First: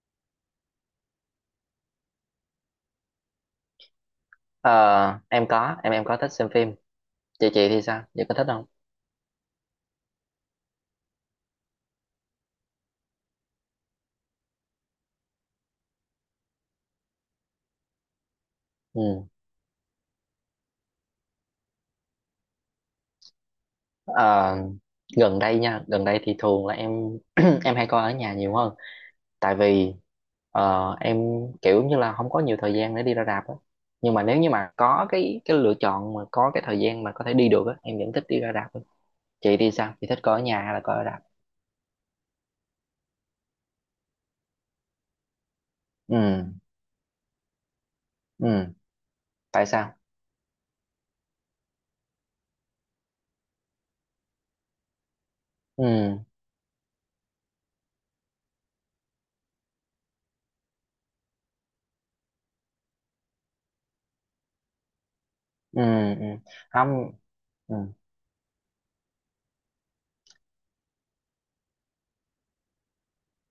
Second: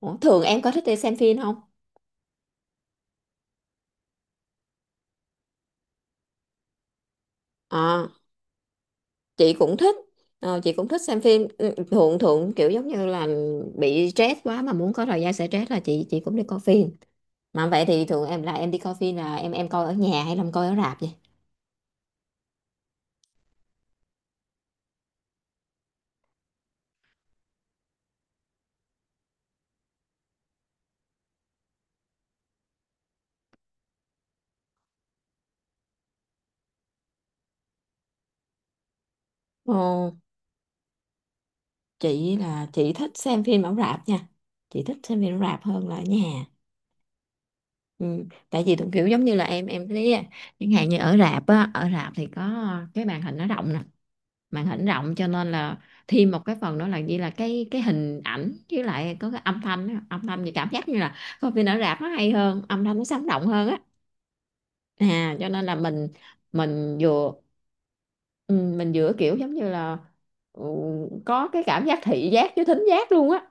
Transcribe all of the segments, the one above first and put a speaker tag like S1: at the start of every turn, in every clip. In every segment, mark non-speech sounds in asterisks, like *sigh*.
S1: Ủa, thường em có thích đi xem phim không?
S2: Ờ, em có thích xem phim. Chị thì sao,
S1: Ờ,
S2: chị có thích không?
S1: chị cũng thích. Ờ, chị cũng thích xem phim. Ừ, thường thường kiểu giống như là bị stress quá mà muốn có thời gian sẽ stress là chị cũng đi coi phim. Mà vậy thì thường em là em đi coi phim
S2: Ừ.
S1: là em coi ở nhà hay là em coi ở rạp vậy?
S2: Ờ, gần đây thì thường là *clears throat* em hay coi ở nhà nhiều hơn, tại vì em kiểu như là không có nhiều thời gian để đi ra rạp á. Nhưng mà nếu như mà có cái lựa chọn mà có cái thời gian mà có thể đi được á, em vẫn thích đi ra rạp hơn. Chị thì sao, chị
S1: Ồ,
S2: thích coi ở nhà hay là coi ở rạp?
S1: chị thích xem phim ở rạp nha. Chị thích xem phim ở rạp hơn là ở
S2: Ừ,
S1: nhà. Ừ, tại
S2: ừ.
S1: vì thường kiểu giống như là
S2: Tại
S1: em
S2: sao?
S1: thấy á, chẳng hạn như ở rạp á, ở rạp thì có cái màn hình nó rộng nè, màn hình rộng cho nên là
S2: Ừ,
S1: thêm một cái phần nữa là gì, là cái hình ảnh với lại có cái âm thanh á. Âm thanh thì cảm giác như là coi phim ở rạp nó hay hơn, âm thanh nó sống động hơn á, à cho nên là
S2: ừ,
S1: mình
S2: ừ.
S1: mình
S2: Không.
S1: vừa
S2: Ừ,
S1: ừ, mình vừa kiểu giống như là ừ, có cái cảm giác thị giác với thính giác luôn á,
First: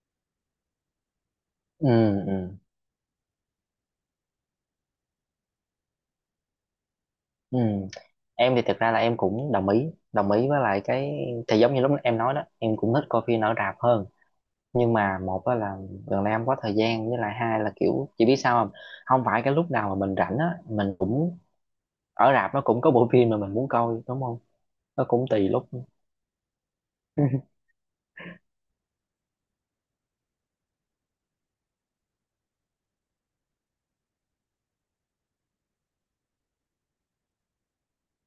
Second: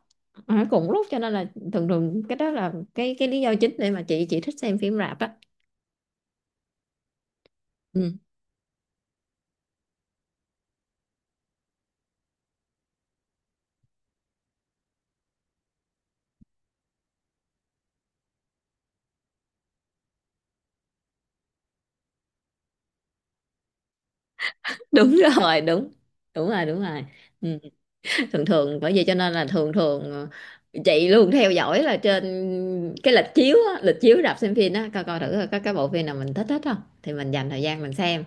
S1: ở cùng lúc cho nên là thường
S2: ừ,
S1: thường cái đó
S2: ừ.
S1: là cái lý do chính để mà chị thích xem phim rạp á.
S2: Ừ.
S1: Ừ,
S2: Em thì thực ra là em cũng đồng ý với lại cái, thì giống như lúc em nói đó, em cũng thích coi phim ở rạp hơn. Nhưng mà một á là gần đây em có thời gian, với lại hai là kiểu chị biết sao không, không phải cái lúc nào mà mình rảnh á mình cũng ở rạp nó cũng có bộ phim mà mình muốn coi, đúng không? Nó
S1: đúng
S2: cũng tùy
S1: rồi.
S2: lúc.
S1: Đúng, đúng rồi, đúng rồi. Ừ,
S2: *laughs*
S1: thường thường bởi vậy cho nên là thường thường chị luôn theo dõi là trên cái lịch chiếu á, lịch chiếu rạp xem phim á, coi coi thử coi có cái bộ phim nào mình thích hết không thì mình dành thời gian mình xem.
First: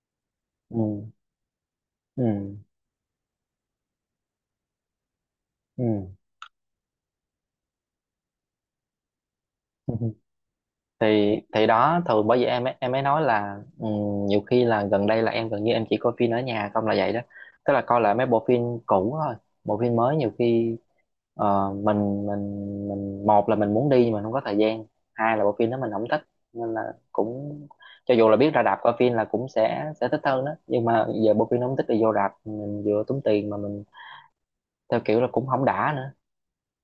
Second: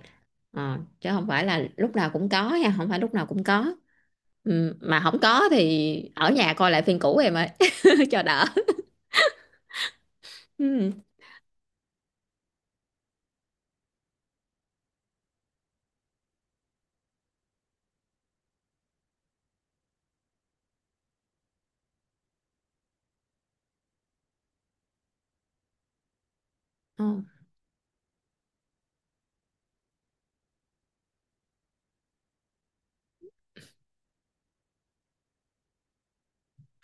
S1: Ờ, chứ
S2: Ừ,
S1: không phải là lúc nào
S2: ừ,
S1: cũng có nha, không phải lúc nào cũng có. Ừ, mà không có
S2: ừ.
S1: thì ở nhà coi lại phim cũ em ơi *laughs* cho đỡ.
S2: *laughs*
S1: Ừ.
S2: Thì đó, thường bởi vì em ấy nói là, nhiều khi là gần đây là em gần như em chỉ coi phim ở nhà không, là vậy đó. Tức là coi lại mấy bộ phim cũ thôi. Bộ phim mới nhiều khi ờ, mình mình mình một là mình muốn đi nhưng mà không có thời gian, hai là bộ phim đó mình không thích, nên là
S1: Ờ,
S2: cũng, cho dù là biết ra rạp coi phim là cũng sẽ thích hơn đó, nhưng mà giờ bộ phim nó không thích thì vô rạp mình vừa tốn tiền mà mình theo kiểu là cũng không đã nữa.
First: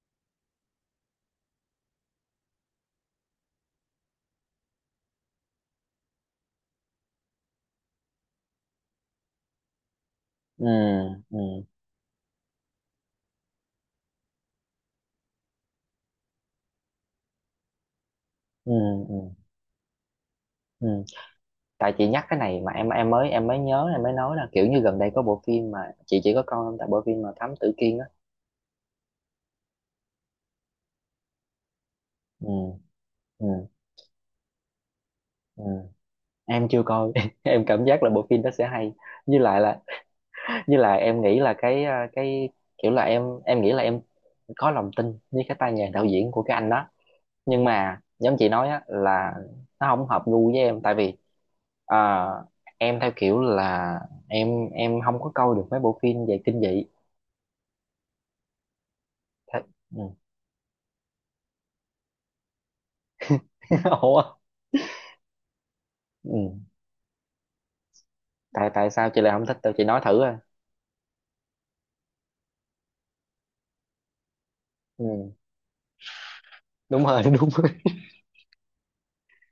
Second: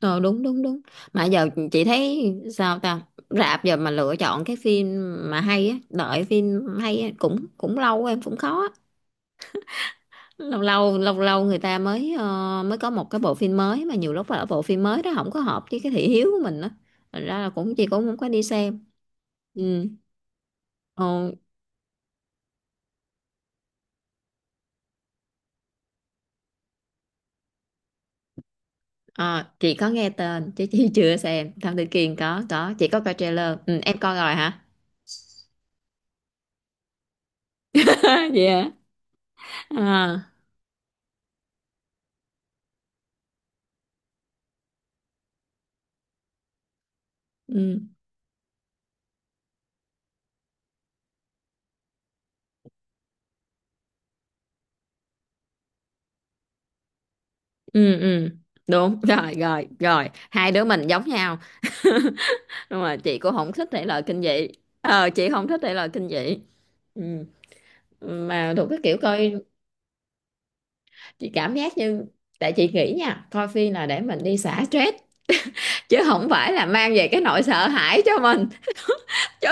S1: ờ, đúng đúng đúng. Mà giờ chị thấy sao ta, rạp giờ mà lựa chọn cái phim mà hay á, đợi phim hay á, cũng cũng lâu em cũng khó, lâu
S2: Ừ,
S1: lâu lâu
S2: ừ,
S1: lâu người ta mới mới có một cái bộ phim mới, mà nhiều lúc là bộ phim mới đó không có hợp với cái thị hiếu của mình á, thành ra là cũng chị cũng không có đi
S2: ừ,
S1: xem.
S2: ừ,
S1: Ừ.
S2: ừ.
S1: Ồ,
S2: Tại chị nhắc cái này mà em mới nhớ, em mới nói là kiểu như gần đây có bộ phim mà chị chỉ có coi không, tại bộ phim mà Thám Tử Kiên á.
S1: à, chị có nghe tên chứ chị chưa xem Thám Tử Kiên,
S2: Ừ,
S1: có chị có coi
S2: ừ,
S1: trailer. Ừ, em coi rồi hả?
S2: ừ. Em chưa coi. *laughs* Em cảm giác là bộ
S1: *laughs*
S2: phim
S1: Vậy
S2: đó sẽ
S1: hả?
S2: hay, như lại là,
S1: À.
S2: như là em nghĩ là cái kiểu là em nghĩ là em có lòng tin với cái tay nghề đạo diễn của cái anh đó. Nhưng
S1: Ừ
S2: mà giống chị nói á là nó không hợp gu với em, tại vì à, em theo kiểu là em không có coi được mấy bộ phim về kinh dị.
S1: ừ ừ, đúng rồi
S2: Thế-
S1: rồi
S2: ừ.
S1: rồi, hai đứa mình giống nhau, nhưng mà chị cũng không thích thể
S2: *laughs*
S1: loại kinh
S2: Ủa?
S1: dị. Ờ, chị không thích thể loại kinh
S2: Ừ.
S1: dị. Ừ. Mà thuộc
S2: tại
S1: cái
S2: tại
S1: kiểu
S2: sao chị lại
S1: coi,
S2: không thích tôi, chị nói thử à?
S1: chị cảm giác như, tại chị nghĩ nha, coi phim là để mình đi xả stress
S2: Ừ.
S1: chứ không phải là mang
S2: Đúng
S1: về cái
S2: rồi. *laughs* Đúng
S1: nỗi sợ
S2: rồi,
S1: hãi cho mình chứ.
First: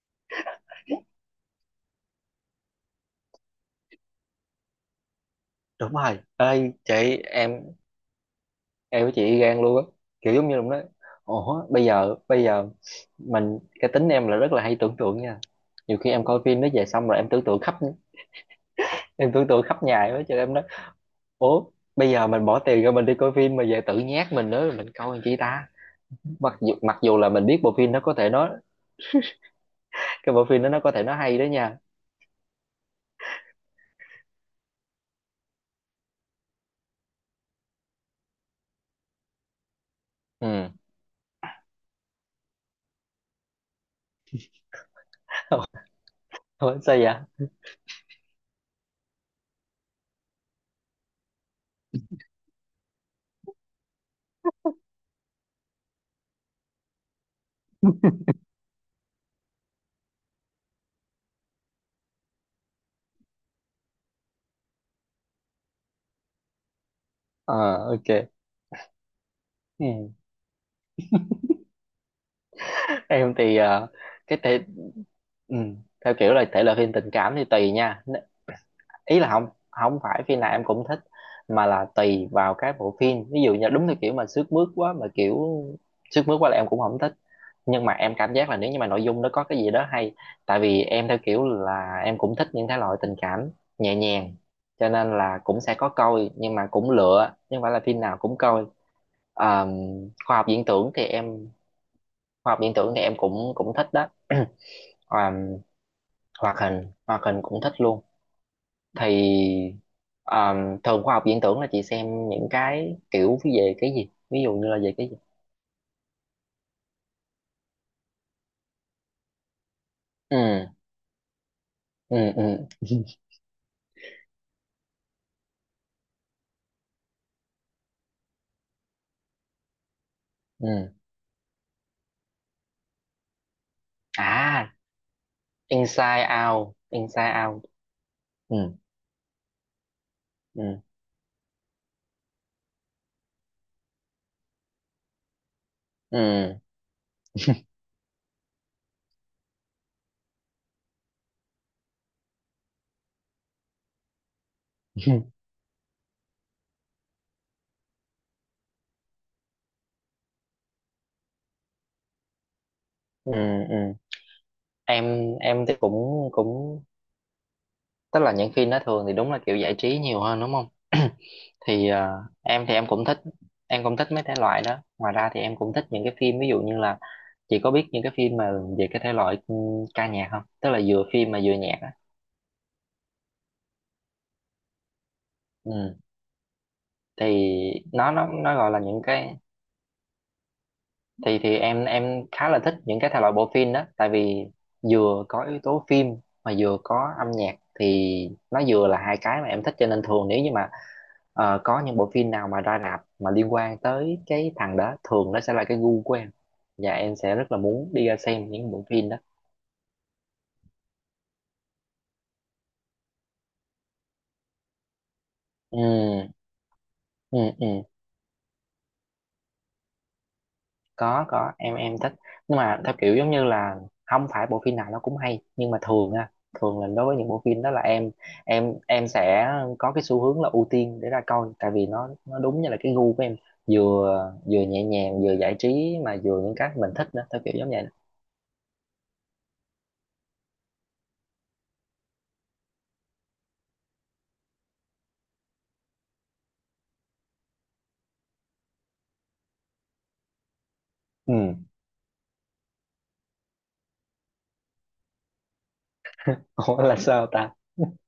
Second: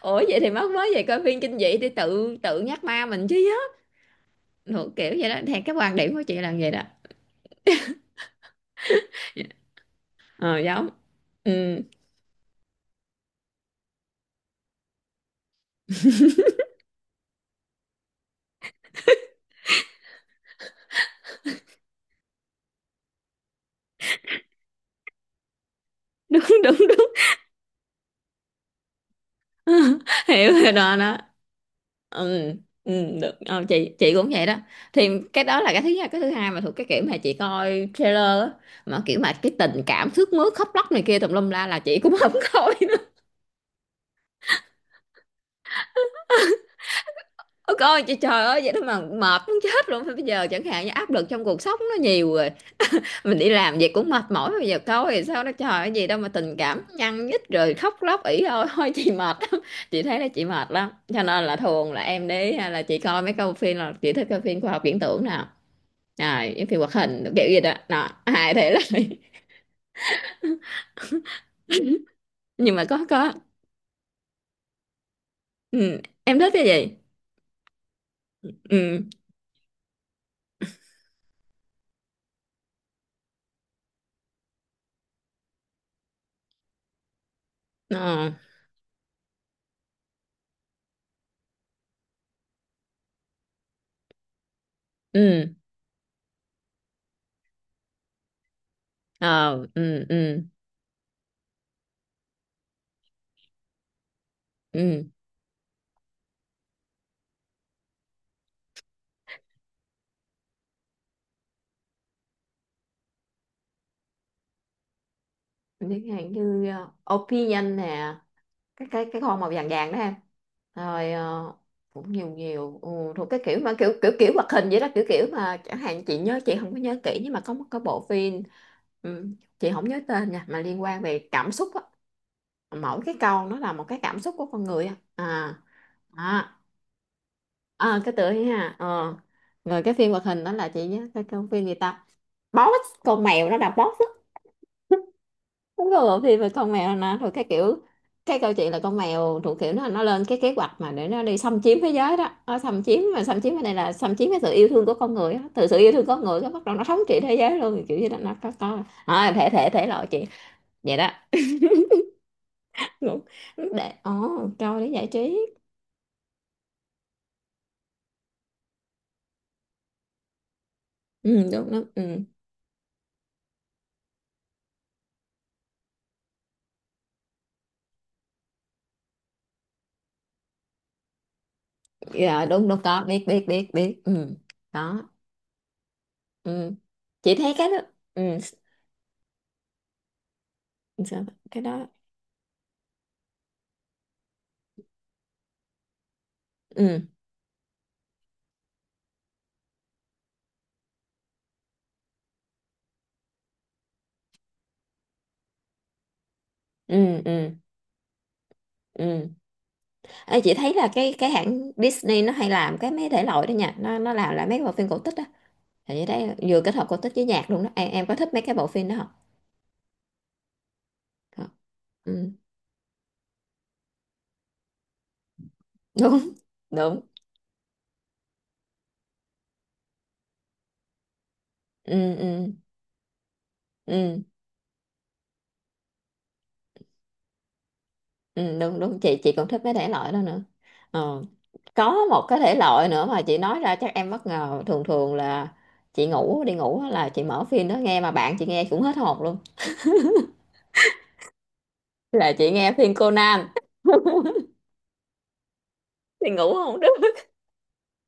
S1: Ủa vậy thì mắc mới về coi phim kinh dị thì tự tự nhắc ma mình chứ á. Thuộc kiểu vậy đó, theo cái
S2: đúng
S1: quan điểm
S2: rồi
S1: của chị là vậy
S2: ơi
S1: đó.
S2: chị. Em em với chị gan luôn á, kiểu giống như
S1: Ờ
S2: lúc đó.
S1: giống.
S2: Ủa,
S1: Ừ,
S2: bây giờ mình, cái tính em là rất là hay tưởng tượng nha. Nhiều khi em coi phim nó về xong rồi em tưởng tượng khắp nhà đó, cho em nói. Ủa, bây giờ mình bỏ tiền ra mình đi coi phim mà về tự nhát mình nữa, mình coi làm chi ta?
S1: đúng
S2: mặc dù
S1: đúng
S2: mặc
S1: đúng.
S2: dù là mình biết bộ phim nó có thể nói,
S1: *laughs*
S2: cái bộ
S1: Hiểu
S2: phim đó
S1: rồi,
S2: nó có
S1: đó
S2: thể nó
S1: đó.
S2: hay đó nha.
S1: Ừ ừ. Được. Ờ, chị cũng vậy đó, thì cái đó là cái thứ nhất, cái thứ hai mà thuộc cái kiểu mà chị coi trailer á, mà kiểu mà cái tình cảm thước mướt khóc
S2: Ừ.
S1: lóc này kia tùm lum la là chị cũng không *laughs* coi.
S2: *laughs* Ủa, sao vậy?
S1: Ôi coi trời, trời ơi vậy đó mà mệt muốn chết luôn, bây giờ chẳng hạn như áp lực trong cuộc sống nó nhiều rồi, mình đi làm vậy cũng mệt mỏi, bây giờ coi thì sao nó trời ơi, gì đâu mà tình cảm nhăn nhít rồi khóc lóc ỉ *laughs* ôi thôi chị mệt lắm. Chị thấy là chị mệt lắm, cho nên là thường là em đi hay là chị coi mấy câu phim, là chị thích coi phim khoa học viễn tưởng nào, rồi những phim hoạt hình kiểu
S2: Ờ,
S1: gì đó đó,
S2: ok.
S1: hài thể lại. *laughs*
S2: Ừ.
S1: Nhưng mà có có.
S2: Em thì cái thể ừ,
S1: Ừ.
S2: theo kiểu
S1: Em
S2: là
S1: thích
S2: thể
S1: cái
S2: loại phim
S1: gì?
S2: tình cảm thì tùy nha.
S1: Ừ.
S2: Ý là không không phải phim nào em cũng thích, mà là tùy vào cái bộ phim, ví dụ như đúng theo kiểu mà sướt mướt quá là em cũng không thích. Nhưng mà em
S1: Ờ.
S2: cảm giác là nếu như mà nội dung nó có cái gì đó hay, tại vì em theo kiểu là em cũng thích những thể loại tình cảm nhẹ nhàng, cho nên là
S1: Ừ.
S2: cũng sẽ có coi nhưng mà cũng lựa, nhưng phải là phim nào cũng coi.
S1: Ờ.
S2: Ờ,
S1: Ừ
S2: khoa
S1: ừ
S2: học viễn tưởng thì em khoa học viễn tưởng thì em cũng cũng thích đó. *clears throat*
S1: ừ.
S2: À, hoạt hình cũng thích luôn. Thì à, thường khoa học viễn tưởng là chị xem những cái kiểu về cái gì, ví dụ như là về cái gì?
S1: Chẳng hạn như opinion nè, cái con màu vàng vàng đó em,
S2: Ừ,
S1: rồi ờ, cũng
S2: ừ,
S1: nhiều
S2: ừ,
S1: nhiều. Ừ, thuộc cái kiểu mà kiểu kiểu kiểu hoạt hình vậy đó, kiểu kiểu mà chẳng hạn chị nhớ, chị không có nhớ kỹ nhưng mà có một cái bộ phim, ừ, chị không nhớ tên nha, mà
S2: ừ.
S1: liên quan về cảm xúc á, mỗi cái câu nó là một cái cảm xúc của con
S2: À,
S1: người á. À,
S2: Inside
S1: à,
S2: Out, Inside Out.
S1: à cái tựa ấy
S2: Ừ,
S1: ha. Ờ, rồi cái phim hoạt hình đó là
S2: ừ,
S1: chị nhớ cái phim gì ta, boss con mèo, nó là boss á. Đúng rồi, thì về
S2: ừ.
S1: con mèo nè, rồi cái kiểu cái câu chuyện là con mèo thuộc kiểu nó lên cái kế hoạch mà để nó đi xâm chiếm thế giới đó, nó xâm chiếm, mà xâm chiếm ở đây là xâm chiếm cái sự yêu thương của con người
S2: *laughs*
S1: á. Từ sự yêu thương con người cái bắt đầu nó thống trị thế giới luôn, kiểu như là nó có à, thể thể thể loại chuyện vậy đó. Đúng.
S2: Ừ,
S1: Để
S2: ừ.
S1: ồ câu để giải trí.
S2: Em thì cũng cũng, tức là những phim đó thường thì đúng là kiểu giải trí nhiều hơn đúng không? *clears throat*
S1: Ừ, đúng đúng.
S2: thì à,
S1: Ừ.
S2: em thì em cũng thích mấy thể loại đó, ngoài ra thì em cũng thích những cái phim, ví dụ như là chị có biết những cái phim mà về cái thể loại ca nhạc không, tức là vừa phim mà vừa nhạc á?
S1: Dạ đúng đúng, có biết biết biết biết. Ừ. Đó.
S2: Ừ.
S1: Ừ.
S2: Thì
S1: Chị thấy cái đó.
S2: nó
S1: Ừ.
S2: nó nó gọi là những cái.
S1: Sao-
S2: Thì
S1: cái
S2: em
S1: đó.
S2: em khá là thích những cái thể loại bộ phim đó, tại vì vừa có yếu tố phim mà vừa
S1: Ừ.
S2: có âm nhạc, thì nó vừa là hai cái mà em thích, cho nên thường nếu như mà có những bộ phim nào mà ra rạp mà liên quan tới cái thằng đó, thường nó sẽ là cái gu của em. Và em
S1: Ừ.
S2: sẽ
S1: Ừ.
S2: rất là muốn đi ra xem những bộ phim đó.
S1: Ừ. Ê, chị thấy là cái hãng Disney nó hay làm cái mấy thể loại đó nha, nó làm lại mấy bộ phim cổ tích á, thì chị thấy
S2: Ừ,
S1: vừa kết hợp cổ tích với
S2: ừ,
S1: nhạc luôn
S2: ừ.
S1: đó, em có thích mấy cái bộ phim đó không?
S2: có
S1: Có.
S2: có em thích.
S1: Ừ.
S2: Nhưng mà theo kiểu giống như là không phải bộ phim nào nó cũng hay, nhưng mà thường á,
S1: Đúng *laughs*
S2: thường là
S1: đúng.
S2: đối với những bộ phim đó là em sẽ có cái xu hướng là ưu tiên để ra coi, tại vì nó
S1: Ừ,
S2: nó
S1: ừ,
S2: đúng như là cái gu của em.
S1: ừ,
S2: Vừa vừa nhẹ nhàng vừa giải trí mà vừa những cái mình thích nữa, theo kiểu giống vậy đó.
S1: ừ, đúng đúng, chị còn thích mấy thể loại đó nữa. Ờ. Có một cái thể loại nữa mà chị nói ra chắc em bất ngờ, thường thường là chị ngủ đi ngủ á là chị mở phim đó nghe, mà bạn chị nghe cũng hết hồn luôn,
S2: Ừ.
S1: là chị nghe phim Conan. *laughs* Thì ngủ không
S2: Ủa,
S1: được
S2: là sao ta?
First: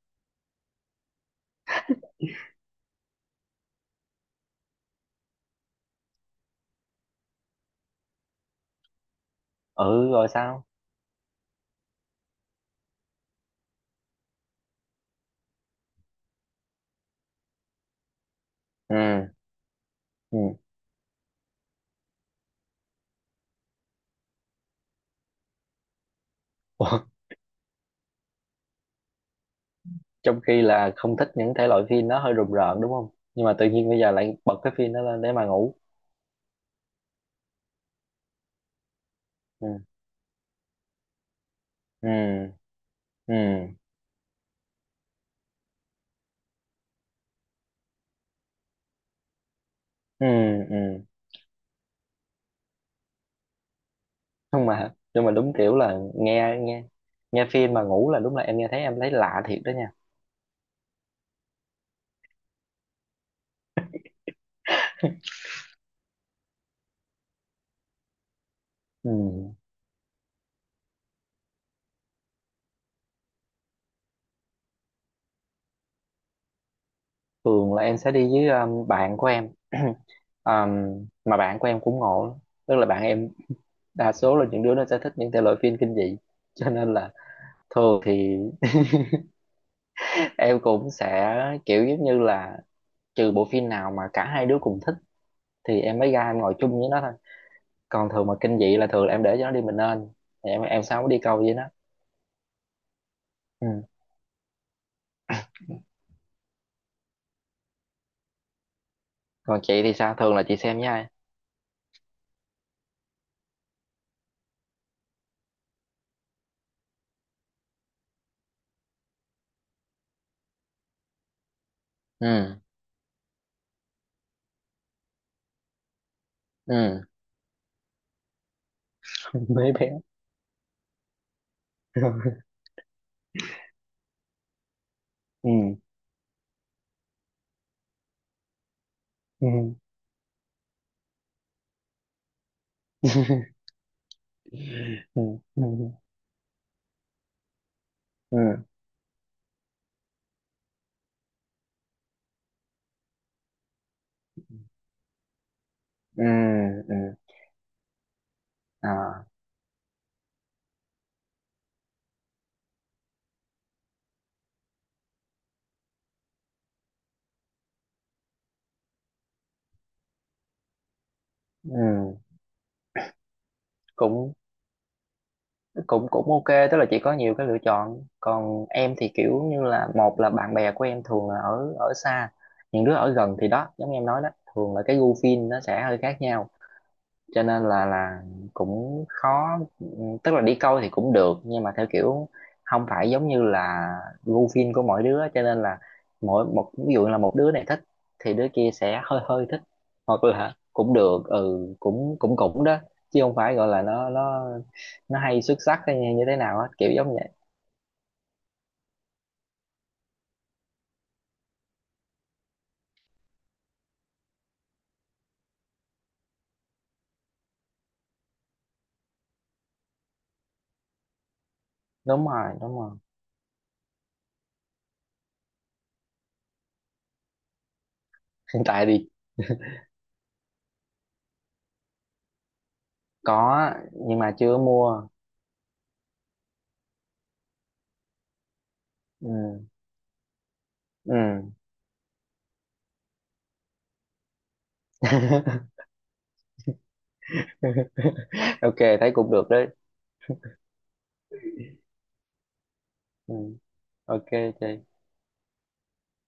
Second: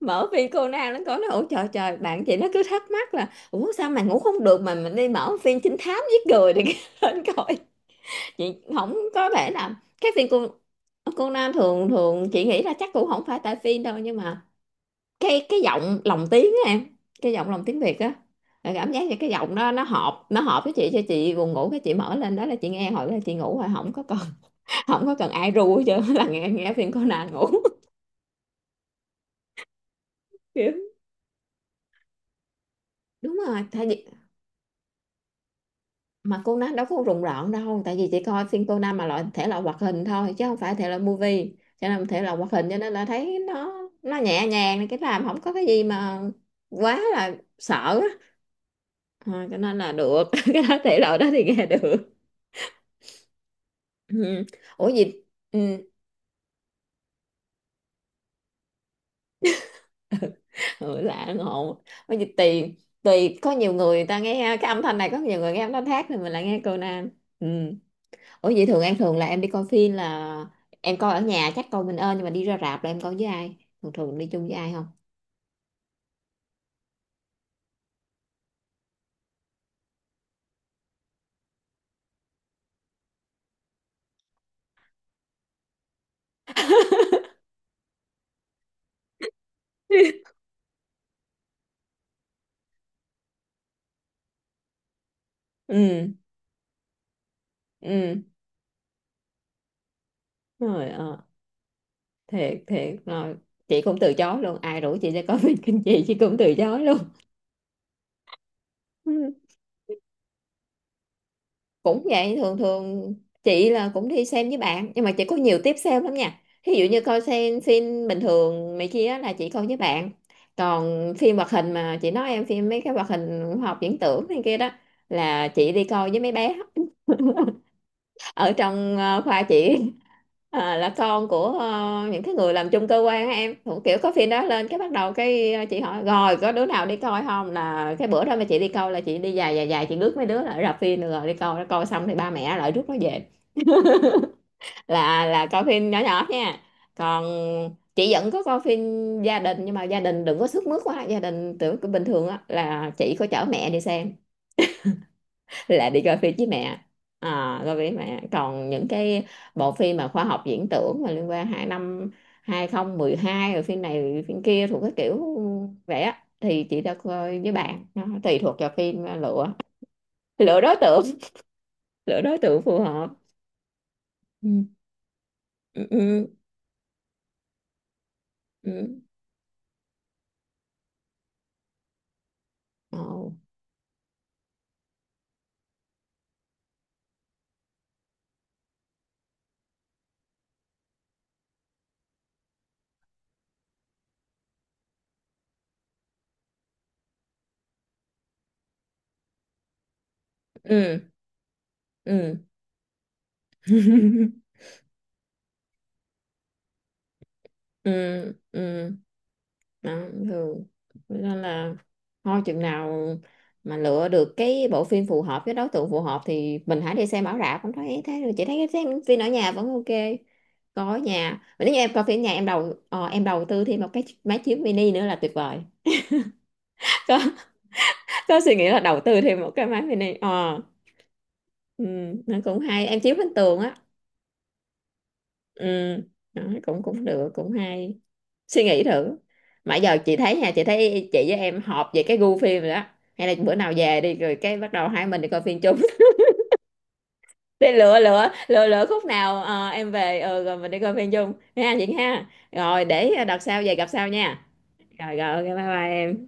S1: mở phim cô nào nó có nó, ủa trời trời bạn chị nó cứ thắc mắc là ủa sao mà ngủ không được mà mình đi mở phim trinh thám giết người thì *laughs* lên coi. Chị không có thể là
S2: Ừ,
S1: các phim
S2: rồi
S1: cô
S2: sao?
S1: cô Nam, thường thường chị nghĩ là chắc cũng không phải tại phim đâu, nhưng mà cái giọng lồng tiếng á em, cái giọng lồng tiếng Việt á, là cảm
S2: Ừ,
S1: giác như cái giọng đó nó hợp
S2: ừ.
S1: nó hợp với chị, cho chị buồn ngủ, cái chị mở lên đó là chị nghe, hồi đó là chị ngủ rồi không có cần *laughs* không có cần ai ru, chứ là nghe nghe phim
S2: Ủa,
S1: Conan ngủ. *laughs*
S2: trong khi
S1: Kiểu
S2: là không thích những thể loại phim nó hơi rùng rợn đúng không?
S1: đúng
S2: Nhưng mà
S1: rồi,
S2: tự
S1: tại
S2: nhiên bây
S1: vì
S2: giờ lại bật cái phim đó lên để mà ngủ?
S1: mà cô Nam đâu có rùng rợn đâu, tại vì chị coi phim cô Nam mà loại thể loại
S2: Ừ,
S1: hoạt hình thôi chứ không phải thể loại movie, cho nên
S2: ừ,
S1: thể loại hoạt hình, cho nên là thấy
S2: ừ,
S1: nó nhẹ nhàng, cái làm không có cái gì mà quá là sợ á. Ờ, cho nên là được
S2: ừ,
S1: *laughs* cái
S2: ừ.
S1: đó, thể loại đó thì nghe được. Ừ.
S2: Không,
S1: Ủa
S2: mà
S1: gì.
S2: nhưng mà đúng
S1: Ừ.
S2: kiểu là nghe nghe nghe phim mà ngủ là, đúng là em nghe thấy em thấy lạ thiệt đó nha.
S1: Ừ, lạ ngộ, ủa gì tùy, tùy có nhiều người, người ta nghe cái âm thanh này, có
S2: *laughs*
S1: nhiều người nghe âm thanh khác, thì mình lại nghe cô Nam. Ừ. Ủa vậy thường em
S2: Ừ.
S1: thường là em đi coi phim là em coi ở nhà chắc coi mình ơn, nhưng mà đi ra rạp là em coi với ai? Thường thường đi chung với ai không?
S2: Thường là em sẽ đi với bạn của em. *clears throat* Mà bạn của em cũng ngộ lắm. Tức là bạn em đa số là những đứa nó sẽ thích những thể loại phim kinh dị. *laughs* Cho nên là thường thì
S1: *laughs*
S2: *laughs* em cũng sẽ, kiểu giống như là, trừ bộ phim nào mà cả hai đứa cùng thích thì em
S1: Ừ,
S2: mới ra em ngồi chung với nó thôi. Còn
S1: ừ,
S2: thường mà kinh dị là thường là em để cho nó đi mình nên, thì em
S1: rồi
S2: sao mới đi
S1: ờ,
S2: câu với nó.
S1: thiệt thiệt rồi,
S2: Ừ.
S1: chị cũng từ chối luôn, ai rủ chị ra coi *laughs* phim kinh dị chị cũng từ chối luôn.
S2: Còn chị thì sao, thường là chị xem với ai?
S1: Cũng vậy, thường thường chị là cũng đi xem với bạn, nhưng mà chị có nhiều tiếp xem lắm nha, ví dụ như coi xem phim bình thường này kia á là chị coi với bạn, còn phim hoạt hình mà chị nói em,
S2: Ừ,
S1: phim mấy cái hoạt hình khoa học viễn tưởng này kia đó là chị đi coi với mấy bé
S2: ừ.
S1: *laughs* ở trong khoa
S2: *laughs* Mấy
S1: chị,
S2: bé.
S1: ờ, là con của ờ, những cái
S2: *laughs*
S1: người làm chung cơ quan á em, cũng kiểu có phim đó lên cái bắt đầu
S2: Ừ,
S1: cái chị hỏi rồi có đứa nào đi coi không, là cái bữa đó mà chị đi coi là chị đi dài dài
S2: ừ.
S1: dài, chị rước mấy đứa lại rạp phim được rồi đi coi, nó coi xong thì ba mẹ lại rước nó về,
S2: *laughs* Ừ,
S1: là
S2: ừ,
S1: coi phim nhỏ nhỏ nha. Còn chị vẫn có coi
S2: ừ,
S1: phim gia đình, nhưng mà gia đình đừng có sức mướt quá, gia đình tưởng bình thường á là chị có chở mẹ đi xem, là đi coi
S2: ừ,
S1: phim với mẹ.
S2: ừ.
S1: À, coi phim với mẹ, còn những cái
S2: À,
S1: bộ phim mà khoa học viễn tưởng mà liên quan năm 2012, rồi phim này rồi phim kia thuộc cái kiểu vậy á thì chị đã coi với bạn, nó tùy thuộc vào phim mà lựa, lựa đối tượng,
S2: ừ,
S1: lựa đối tượng phù hợp.
S2: cũng
S1: Ừ ừ
S2: cũng
S1: ừ
S2: cũng ok. Tức là chị có nhiều cái lựa chọn, còn em
S1: ừ.
S2: thì kiểu như là một là bạn bè của em thường là ở ở xa. Những đứa
S1: Ồ.
S2: ở gần thì đó, giống như em nói đó, thường là cái gu phim nó sẽ hơi khác nhau, cho nên là cũng khó. Tức là đi câu thì cũng được, nhưng mà theo kiểu không phải giống như là gu phim của mỗi đứa, cho nên là mỗi một, ví dụ là một đứa này thích thì đứa kia sẽ hơi hơi thích, hoặc là cũng
S1: Ừ
S2: được, ừ, cũng cũng
S1: ừ.
S2: cũng đó. Chứ không phải gọi là nó nó
S1: *laughs*
S2: nó hay xuất sắc hay như thế nào á, kiểu giống vậy.
S1: Ừ ừ. Đó. Thường. Thế nên là thôi chừng nào mà lựa được cái bộ phim phù hợp với đối tượng phù hợp thì mình hãy đi xem ở rạp, không thấy thế rồi chị thấy xem phim ở nhà vẫn ok, coi ở nhà. Mà nếu như em coi phim ở
S2: Đúng
S1: nhà, em
S2: rồi,
S1: đầu
S2: đúng rồi.
S1: em đầu tư thêm một cái máy chiếu mini nữa là tuyệt vời. *laughs* có có suy
S2: *laughs* Hiện
S1: nghĩ là
S2: tại
S1: đầu
S2: thì
S1: tư thêm một cái máy mini ờ. Ừ, nó cũng hay, em chiếu lên tường
S2: có
S1: á.
S2: nhưng mà chưa mua.
S1: Ừ, đó, cũng cũng được, cũng hay, suy nghĩ thử.
S2: Ừ,
S1: Mà giờ chị thấy nha, chị thấy
S2: ừ.
S1: chị với em họp về cái gu phim rồi đó, hay là bữa nào về đi rồi cái bắt đầu hai mình đi coi phim
S2: *laughs*
S1: chung. *laughs* Để lựa lựa lựa
S2: Ok,
S1: lựa khúc
S2: thấy cũng
S1: nào
S2: được đấy.
S1: em về rồi mình đi coi phim chung ha chị ha. Rồi để
S2: Ừ.
S1: đợt sau về gặp sau
S2: Ok,
S1: nha.
S2: chị.
S1: Rồi rồi ok bye bye em.